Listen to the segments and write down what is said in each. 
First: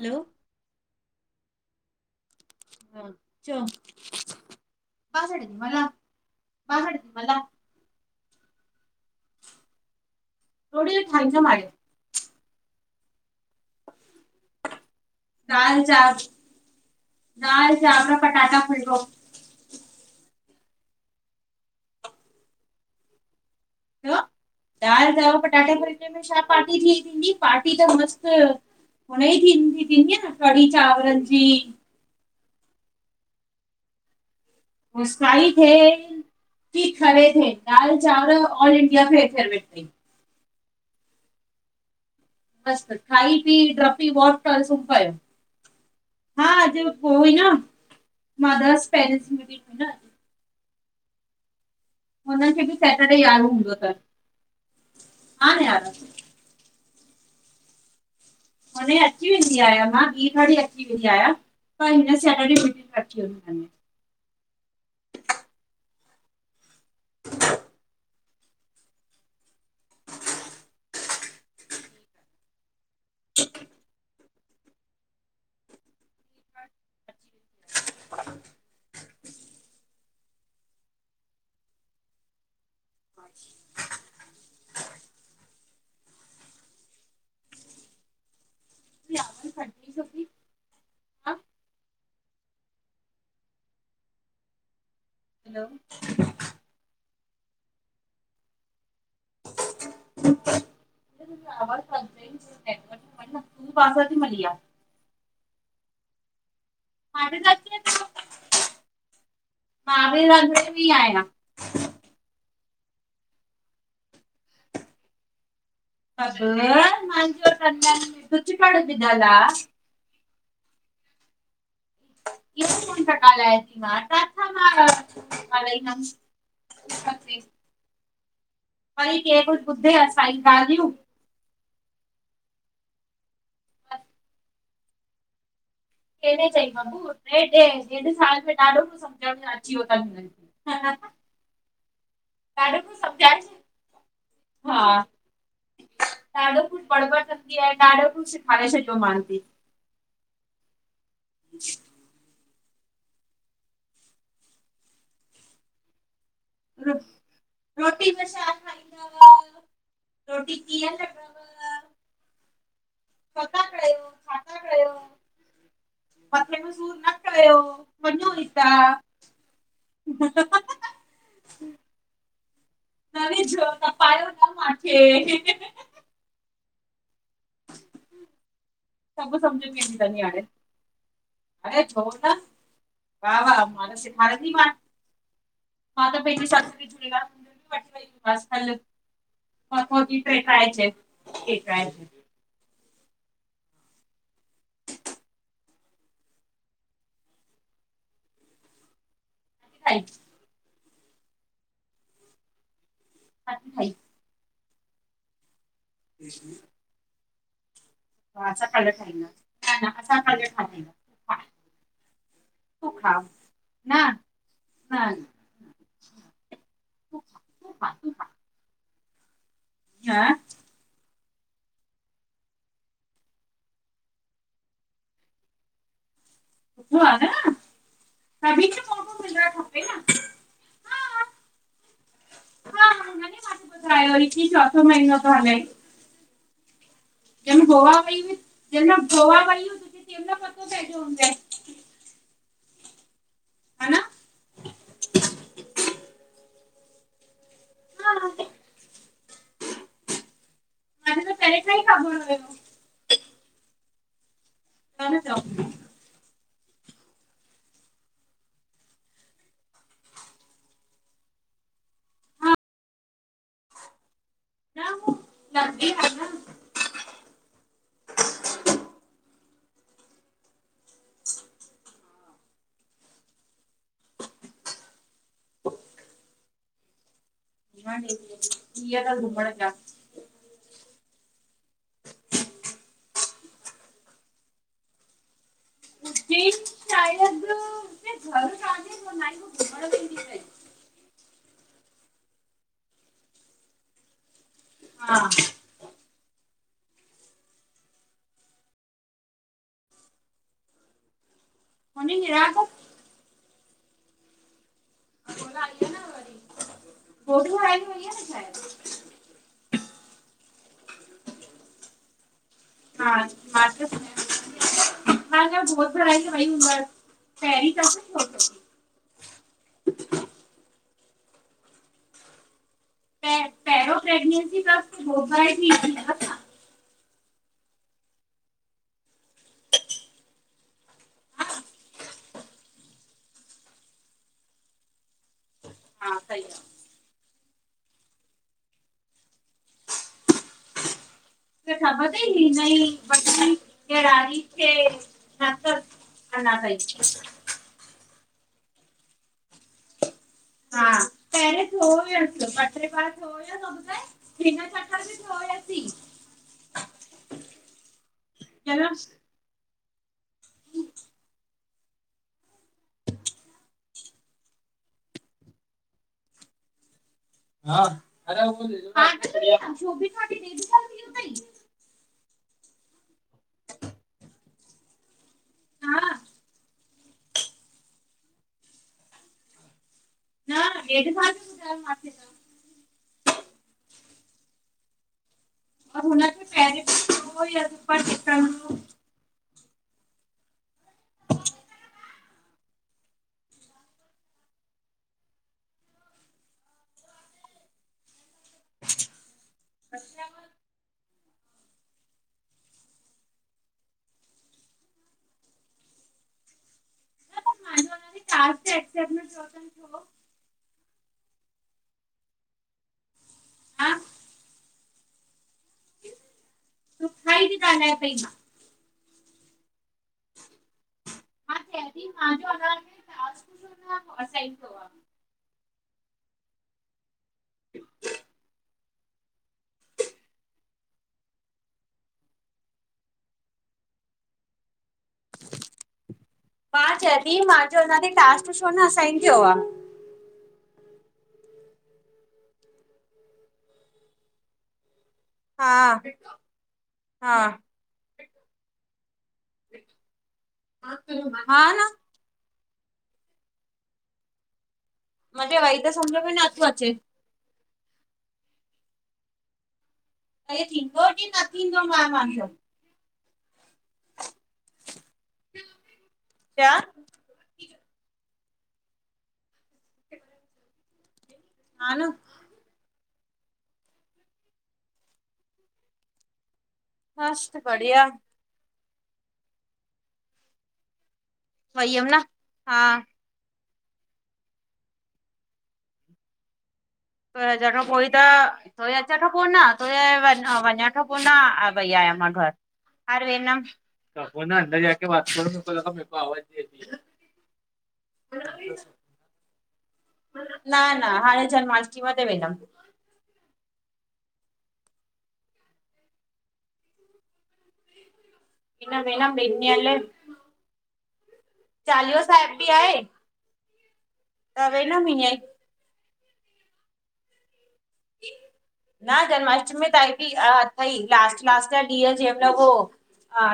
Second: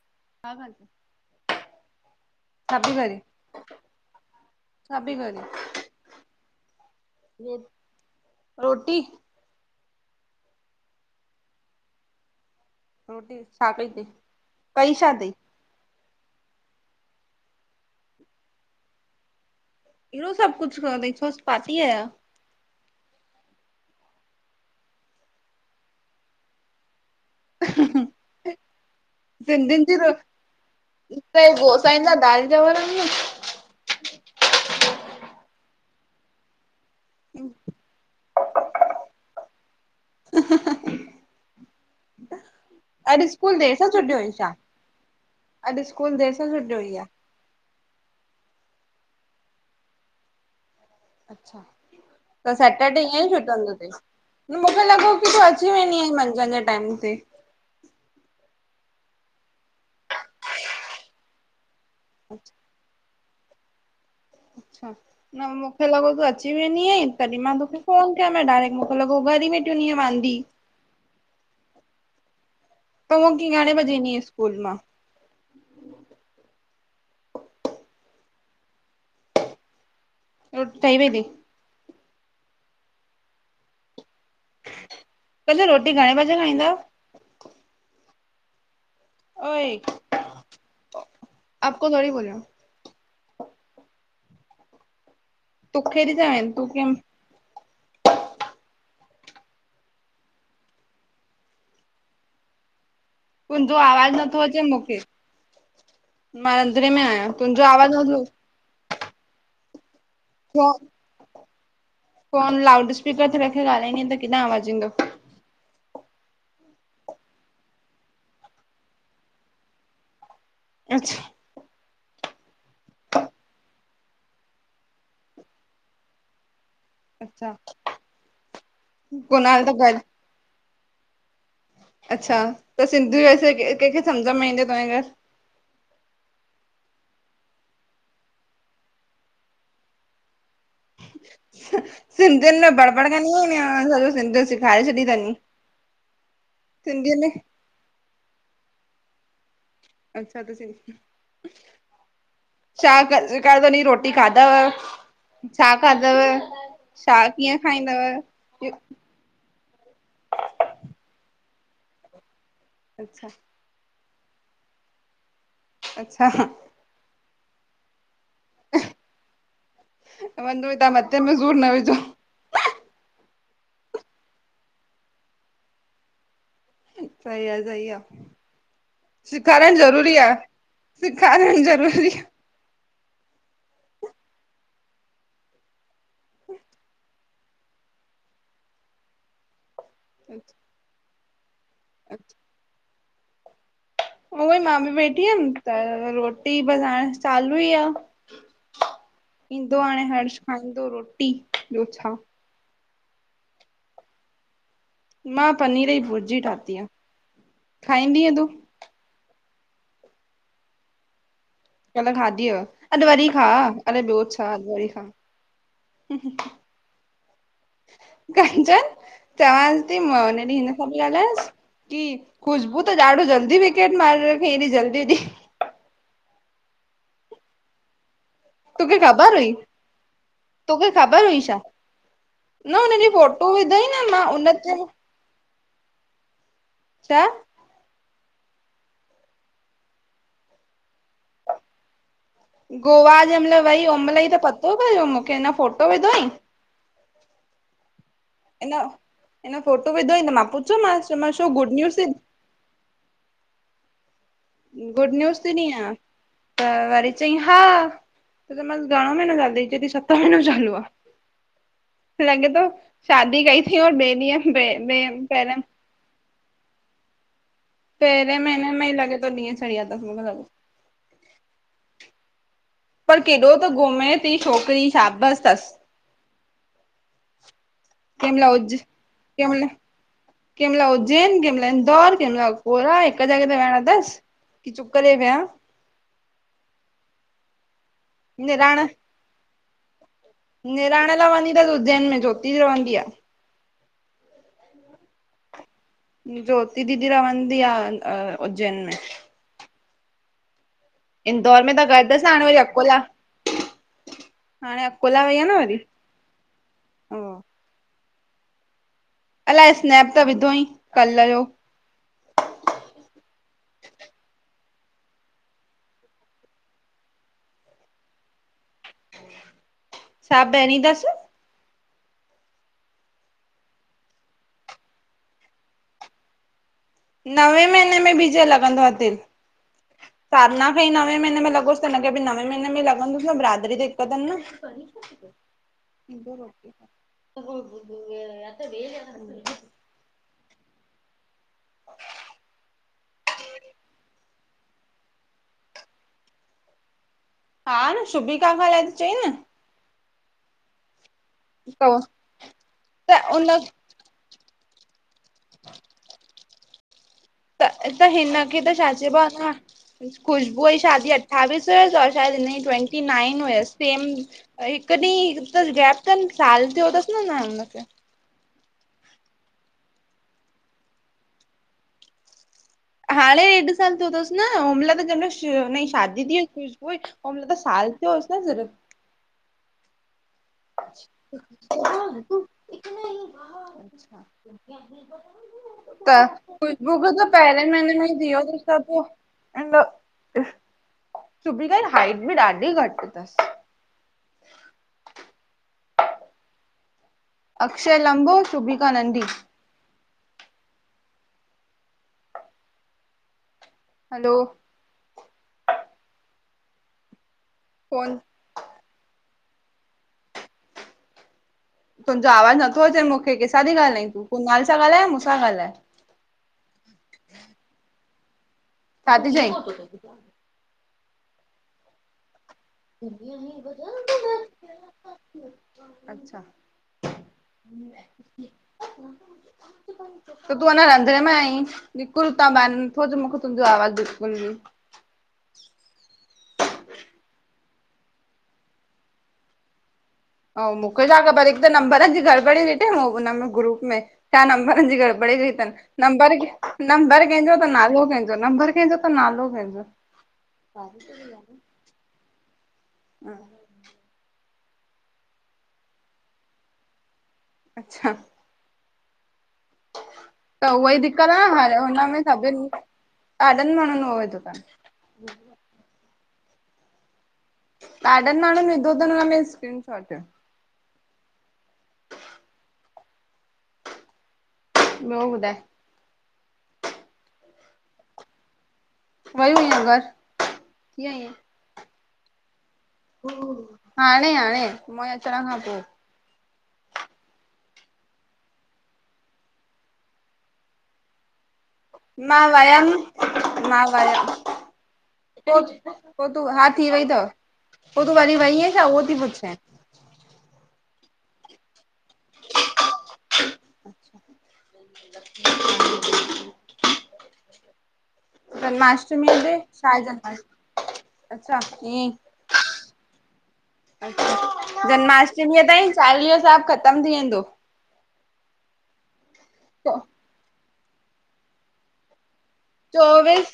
हलो [unintelligible] हा, करे? चओ छा पई करे? [unintelligible] रोटी [unintelligible] रोटी छा कइ तई कई छा तई? दाल, चांव, दाल, चांवर, पटाटा फुलको। एॾो सभु कुझु खा थई, छो अॼु पार्टी आ छा? छोँ, दालि चावर पटाटे फुल्के में छा पार्टी थी थींदी। पार्टी त मस्त हुनजी थींदी सिंधियुनि थींदी आ न कढ़ी चांवरनि जी पेहंजा दाल चांवर बि मुस्काई थे, की खड़े थे, दाल, चांवर ऑल इंडिया ई [unintelligible] मस्त अॼु खाई पी स्कूल देरि सां ड्रपी छुटी हुई छा? [unintelligible] सुम पयो। अॼु स्कूल देर सां छॾयो [unintelligible] ई न [unintelligible] अच्छा। हुननि त खे बि सेटरडे सैटरडे ईअं यारो हूंदो छुटंद ते अथनि मूंखे लॻो की तूं हा न अची यार वेंदी अन। जंहिंजे टाइम ते हाणे अची वेंदी आहियां मां ॿी बजे अची वेंदी आहियां पर हिन सटरडे [unintelligible] अच्छा, न मूंखे लॻो तूं अची वेंदी आहि तॾहिं मां तोखे फोन [unintelligible] डायरेक्ट मुखे लॻो घरी वेठी हुन्दीअं वांदी। तूं [unintelligible] घणे बजे ईंदी आ स्कूल मां? [inaudible] रोटी ठही वे दी [inaudible] कल रोटी घणे बजे खाईंदव ओए, आपको थोरी बोला। तूं ख़े बि [unintelligible] तूं [unintelligible] [inaudible] [unintelligible] तुंहिंजो आवाज़ नथो अचे मूंखे मां रंधिणे में आहियां तुंहिंजो आवाज नथो अचे। मां बिे फो रंधिणे में ई आहियां। फोन लाउड स्पीकर ते रखी ॻाल्हाईंदी त किथां आवाज़ु ईंदो। [unintelligible] अच्छा। [unintelligible] अच्छा। वरी ॿियो केरु कुनाल त ॿुधे ॻाल असांजी ॻाल्हियूं। अच्छा त सिंधी वैसे कंहिंखे सम्झ में ईंदो तव्हांजे घर। केॾे चईं मां हेेढ साल में ॾाढो कुझ सम्झण में अची वियो अथनि। हम्म सिंधियुनि में बड़बड़ कनीयूं सम्झाए आहिनि या सॼी सिंधी हा सेखारे छॾी अथनि। ॾाढो कुझु सिंधीअ बड़बड़ में कंदी आहे ॾाढो कुझु सेखारे छॾियो मान्यं। अच्छा त सिं। छा कर सेखारियोतीन रोटी खाधव छा खाधव? छा कीअं रोटी में छा खाईंदव? खाईंदव रोटी कीअं लॻ? अच्छा। छो था कयो छा था कयो? अच्छा मथे में सूर न कयो वञोहितां। वञो हितां मथे में सूर न विझो। न विजु तपायो न माखे। सही आहे सही आहे सभु सम्झ सिखारनि में ईंदी जरूरी अथनि आहे हाणे सिखार। अड़े छो न वाह वाह मां त सेखारींदीमान। मां त पंहिंजी सस बि जुड़ाल वठी वईमास कल। मथों ती टहिकाए अचे ठीकु आहे। अ [inaudible] उहो ई मां बि बेठी हुयमि त रोटी बस हाण चालू ई आहे। ईंदो ठाई हाणे हर्ष खाईंदो रोटी ॿियो छा। छा थी ठाई मां पनीर जी भुरजी ठाती आहे खाईंदीअ तूं। हा असां कल ठाहींदम न न असां कल खादीई हा। कल खाधी हुव अॼुवरी खाउ, अड़े न ॿियो छा अॼु वरी न खाउ न [inaudible] तूं खा तूं खा कंचन चवांस थी मां न हुन ॾींहुं इन। मी ॻाल्हाएसि की खुश्बू त ॾाढो जल्दी विकेट मारे रखयई एॾी जल्दी ॾी। सुठो आहेन। सभीनी खे तोखे मौको ख़बर मिलणु हुई? खपे न, तोखे हा ख़बर हुई छा? न हा हुन ॾींहुं फोटो मांखे विधई न ॿुधायो मां हुअईं त उन ते चोथो महीनो थो हले। छा? जम गोवा वय हुईंअ जम गोवा वयूं तनमल पतो पइजो हूंदइ। गोवा जंहिं महिल वई हा न ओहिंमहिल ई त पतो पयो मूंखे हुन फोटो विधोई। हा इन इन फोटो विधो हुयईं त मां पुछो मांस मांखे त चयोमासु छो पहिरीं खां गुड ई न्यूज, ख़बर हुयो त गुड न न्यूज चओ त ॾीं या। त वरी चई हा त मसि घणो महीनो चालू च सत महीनो चालू आहे। लॻे थो, शादी कई अथईं ऐं ॿे ॾींहं हे पहिरियों जी [inaudible] पहिरियें महिने में ही लॻे थो त ॾींअ चड़ी विया तस पर केॾो त घुमे थी छोकिरी शाबसि अथसि। ॾींहं कंहिंमहिल अथसि घुमण जा। कहिं महिल उज्जैन, कहिं महिल इंदौर, कहिं महिल गोआ, हिक जॻे ते विहण अथसि। कि चुप करे विया। जी, चाय रख दो। निराण, अथई निराण लाइ वेंदी अथसि उज्जैन में ज्योति रहंदी आहे। हा ज्योति दीदी रवंदी आहे। उज्जैन में इंदौर में त गॾु हुन हुअसि। हाणे वरी निराग अकोला, हाणे अकोला वई आ न वरी। टियों ॾींहं आई हुई आहे न शायदि? अलाए स्नैप त विधो हुंअई। कल्ह जो हा मां त हा न गोद भराई ते वई हूंदसि। पहिंरी तसि छा पहिरीं तसि? पहिरियों प्रेग्नेंसी तसि [inaudible] जी ईंदी आहे। नवे महीने में बि जो लॻंदो आहे तेल साधना खे ई नवे महीेने में लॻुस त हिन खे बि नवे महीने लॻंदुसि बिरादरी त हिक अथनि न करे छा ती पई? हा सही आहे तोखे वठो रोटी वेज़ आ न [inaudible] तोखे ख़बर तई नई [inaudible] पटरी केर राई हुन खे, छा अथसि, अञा ताईं। हा न शुभिका खां लंच चयईं न हा पहिरियोें थियो हुयसि [inaudible] ॿ टे बार त उन हुयोसि [inaudible] हिन चक्कर में हुयसि त त हिन खे त छा चलो चइबो आहे न खुशबूअ जी शादी अठावीस हुयसि और शायदि हिन जी ट्वेंटी नाइन हुयसि सेम। हिकु ॾींहु त गैप अथनि साल थियो अथसि हाणे हा अञा, शोभिता खे ॾेढ साल थी वियो अथई हाणे ॾेढ साल थियो अथसि न, हुन महिल जहिं माहिल हुन जी हा शादी थी हुई हुई। हुन माल त साल थियो होसि न सिर्फ़ न ॾेढ साल थी ॿुधायो हा मूंखे हू त इतना ही और त हुनखे पहिरें खुशबू बि खे त थियो पहिरियन हुयसि महीननि पर में ई थियो हुंदुसि? निकिरणो त न पोइ ऐ न, सुभी जी त हाईट बि ॾाढी घटि अथसि। अक्षय लंबो, शुभिका नंढ़ी। असल मा [inaudible] हलो मुहिंजो अञा फोन ताई टास्क ही एक्सेप्ट न कयो तन पूरो तुंहिंजो आवाज नथो अचे मूंखे कंहिंसां थी हा ॻाल्हाईूं तूं? कुनाल सां ॻाल्हाए मूंसां ॻाल्हाए। तो सां ई थी ॻाल्हायाए पई मां। छा ती चईं? मा चवां ती मांजो अगर कीं व आहे [unintelligible] अच्छा त तूं अञा रंधणे में आई निकुर हुतां ॿाहर नथो अचे मूंखे तुंहिंजो आवाज बिल्कुल भी। मा चईती थी मांजो अञा ताईं टास्क छो न असाइन थियो आ? अउ मूंखे छा ख़बर हिक त नम्बरनि जी गड़बड़ी ॾिठे हुनम ग्रुप में त नम्बरनि जी गड़बड़ बड़े जी त हा नंबर नंबर हा कंहिंजो त नालो कंहिंजो नंबर कंहिंजो त नालो कंहिंजो हा न [inaudible] मुखे वही त समझो में नथो अचे। अच्छा हे त उहाई थींदो की दिक़त न आन हाणे थींदो मां हुनमें मुंहिंजो सभिनि ॾाढनि माण्हुनि उहे विधो तनि। क्या? ॾाढन माण्हुनि विधो तन हुन में स्कीन शॉट। हा न ॿियो ॿुधाए? मस्त बढ़िया। वई हुईअ हिन बार थी आई अं? वई हम न, हा। हाणे हाणे मुहिं अचण खां पो। [unintelligible] वयी आया मा मां घर वयमि मां घर वेदम [inaudible] पो तूं, हा थी वई तव पो तूं वरी वई आ छा उहो थी पुछाऐ? न न हाणे जन्माष्टमी ते वेंदमि। [inaudible] हिन जन्माष्टमी वेंदमि ते ॿिनि ॾींहंनि लाइ छाहे जन्माष्टमी ते, अच्छा। चालीहो साहिब बि आहे। त वेंदमि ईअं ई जन्माष्टमी ताईं चालीहो साहिब खत्म थी वेंदो। न जन्माष्टमी अ ताईं बि अथई लास्ट लास्ट जा ॾींहं जंहिं महिल उ चोवीस,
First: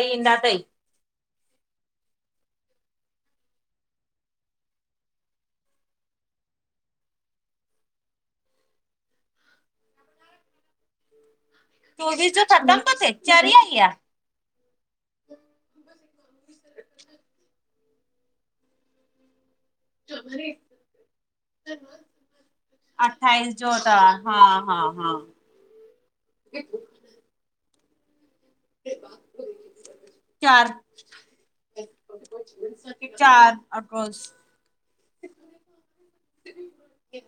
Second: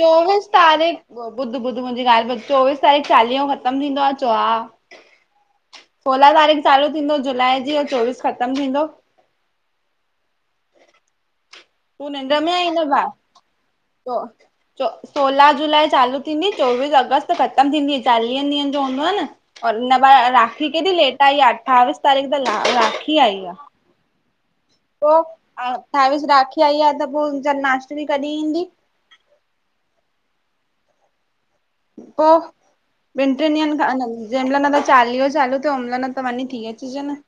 चोवीस तारीख़ ॿुध ॿुध मुंहिंजी ॻाल्हि ॿुध चोबीस तारीख़ चालीहो ख़त्म थींदो आ, चोअ हा। सोलहां तारीख़ चालू थींदो जुलाई जी ऐं चोवीस ख़त्म थींदो। तूं चोवीस जो ख़त्म थो थे, चरी आहीं छा! सोला जुलाई चालू थींदी चोवीस अगस्त ख़त्म थींदी। चालीहनि ॾींहंनि जो हूंदो आ न। और हिन बार राखी केॾी लेट आई आहे अठावीस तारीख़ त राखी आई आ। अठाईस जो त हा हा पो हा अठावीस राखी आई आ त पो जन्माष्टमी कॾहिं ईंदी? चार पो ॿिनि चार ट्रीनि ॾींहंनि खां अगस्त जंहिं महिल न त चालीयो चालू थियो त ओॾी मल त वञी थी अचजे न?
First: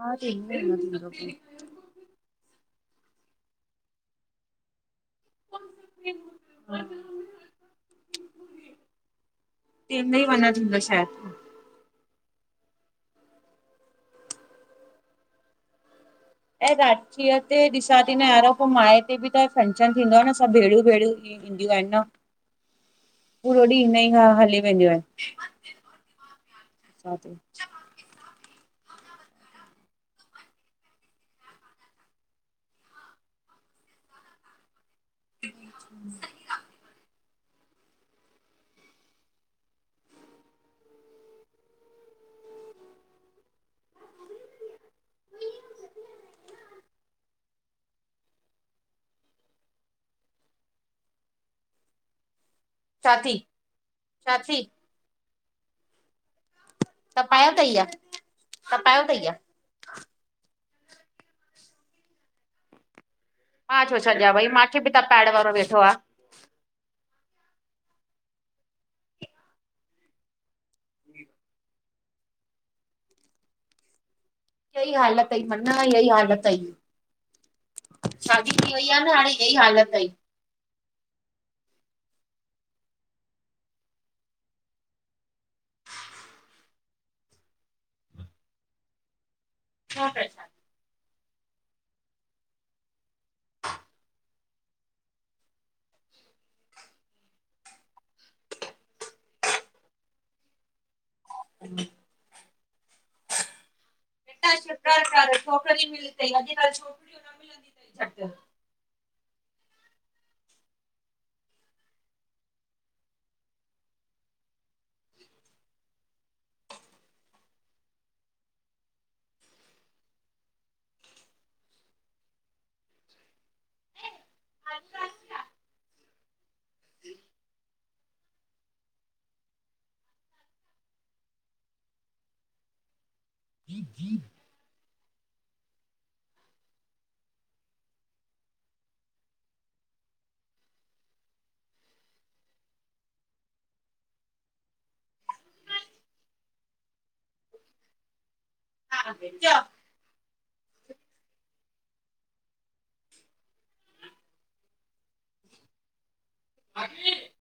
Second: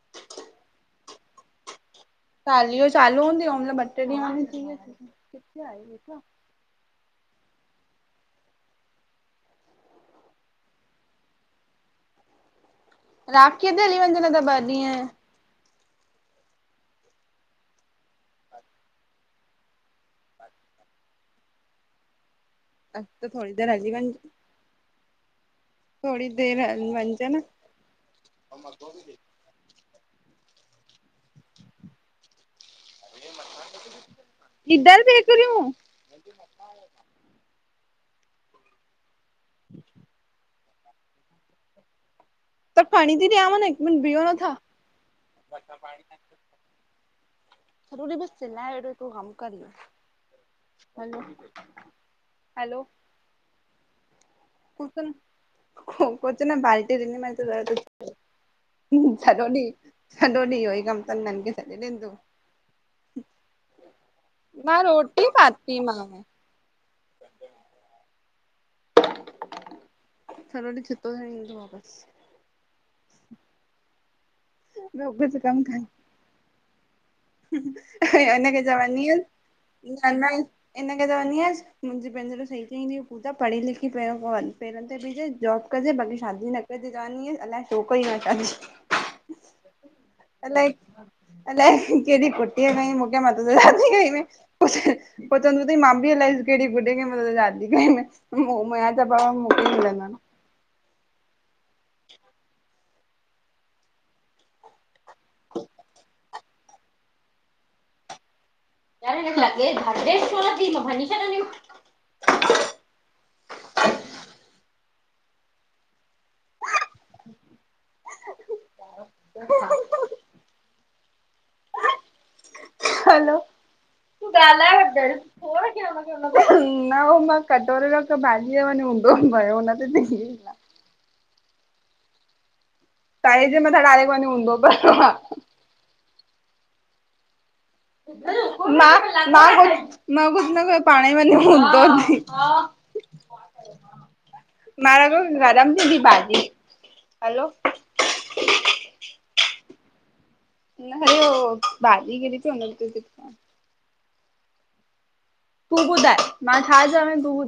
हा त [unintelligible] चालिहो चालू हूंदु ओमल ॿ ट्रे डींह वञी थी अच। तेमल ही वञण थींदो शायद। [inaudible] राखीअ ते हली वञजएं न त ॿ ॾीहं। ऐं राखीअ ते ॾिसां थी न यार पो माए ते बि त फंक्शन थींदो आ न त सब भेणूं-भेण थीदियूं आई न त थोरी पूरो देरि ॾींहुं हली इन ही हली वेंदियूं आहिनि। थोड़ी देर हली असां वञंजे ते न। इदर देख रू सही आ [inaudible] त पाणी थी ॾियांव न हिक मिन्ट बियो नथा सजो ॾि बस चिल्लाए वेठो तूं हम कर ना हैलो हैलो साथी साथी कुझ न बाल ॾ मो न [unintelligible] सॼो ॾींहुं इहो ई कमु तन हिनन खें छॾे ॾींन तूं मां छो छ्ॾियां भई मां मांखे बि ता पाणे वारो वेठो आ स [unintelligible] सजो ॾीह छित्तो थियण इंदो बस हीअ ही ॿियो हाल कुझु तई कमु मन हीअ ही हाल अथई हिनखे चवंदी न हाणे इहा ई हालत अई न न हिनखे चवंदीअस मुंहिंजे भेनारियूं सही चवंदियू आहिन पूजा पहिरीं पढ़ी लिखी करे पहिरियो पंहिंजे पेरनि ते भीअ जइ जॉब कजां बाक़ी शादी न कजयं क ची अलाए छोकिर ई न शादी [unintelligible] छा कज अलाए अलाए कहिड़ेी खुटी पई हुई मूंखे मां तो सां शादी कई [unintelligible] पोइ चवंदो थई मां बि अलाए कहिड़ी बुड्ढी सां शादी कयी आहे म त भ मूंखेकिल [unintelligible] ह [inaudible] बेटा शुकर कर छोकिरी मिली तई अॼुकल्ह छोकिरियूं न मिलंदी तई झटि तार हे लॻे धर्डेश्वर थी भञी छ नानी [inaudible] उ [unintelligible] हैलो ॻालाए रख्रयव पोइ रख्यव न उ मां कटोरो रख्यो भाॼीअ जो उूंदो भा भरयो उन ते [inaudible] तएं, जे मथां डायरेक्ट वञी हूंदो त मां, मां मां कुझ न कयो, पाणी वञी हुंदो ती। हा, हा मर, गरम थींदीं भाॼी, हलो हा भेण, चओ। न, हरे हो, भाॼी खे ॾिस [unintelligible] तूं ॿुधाए, मां छा चवें तूं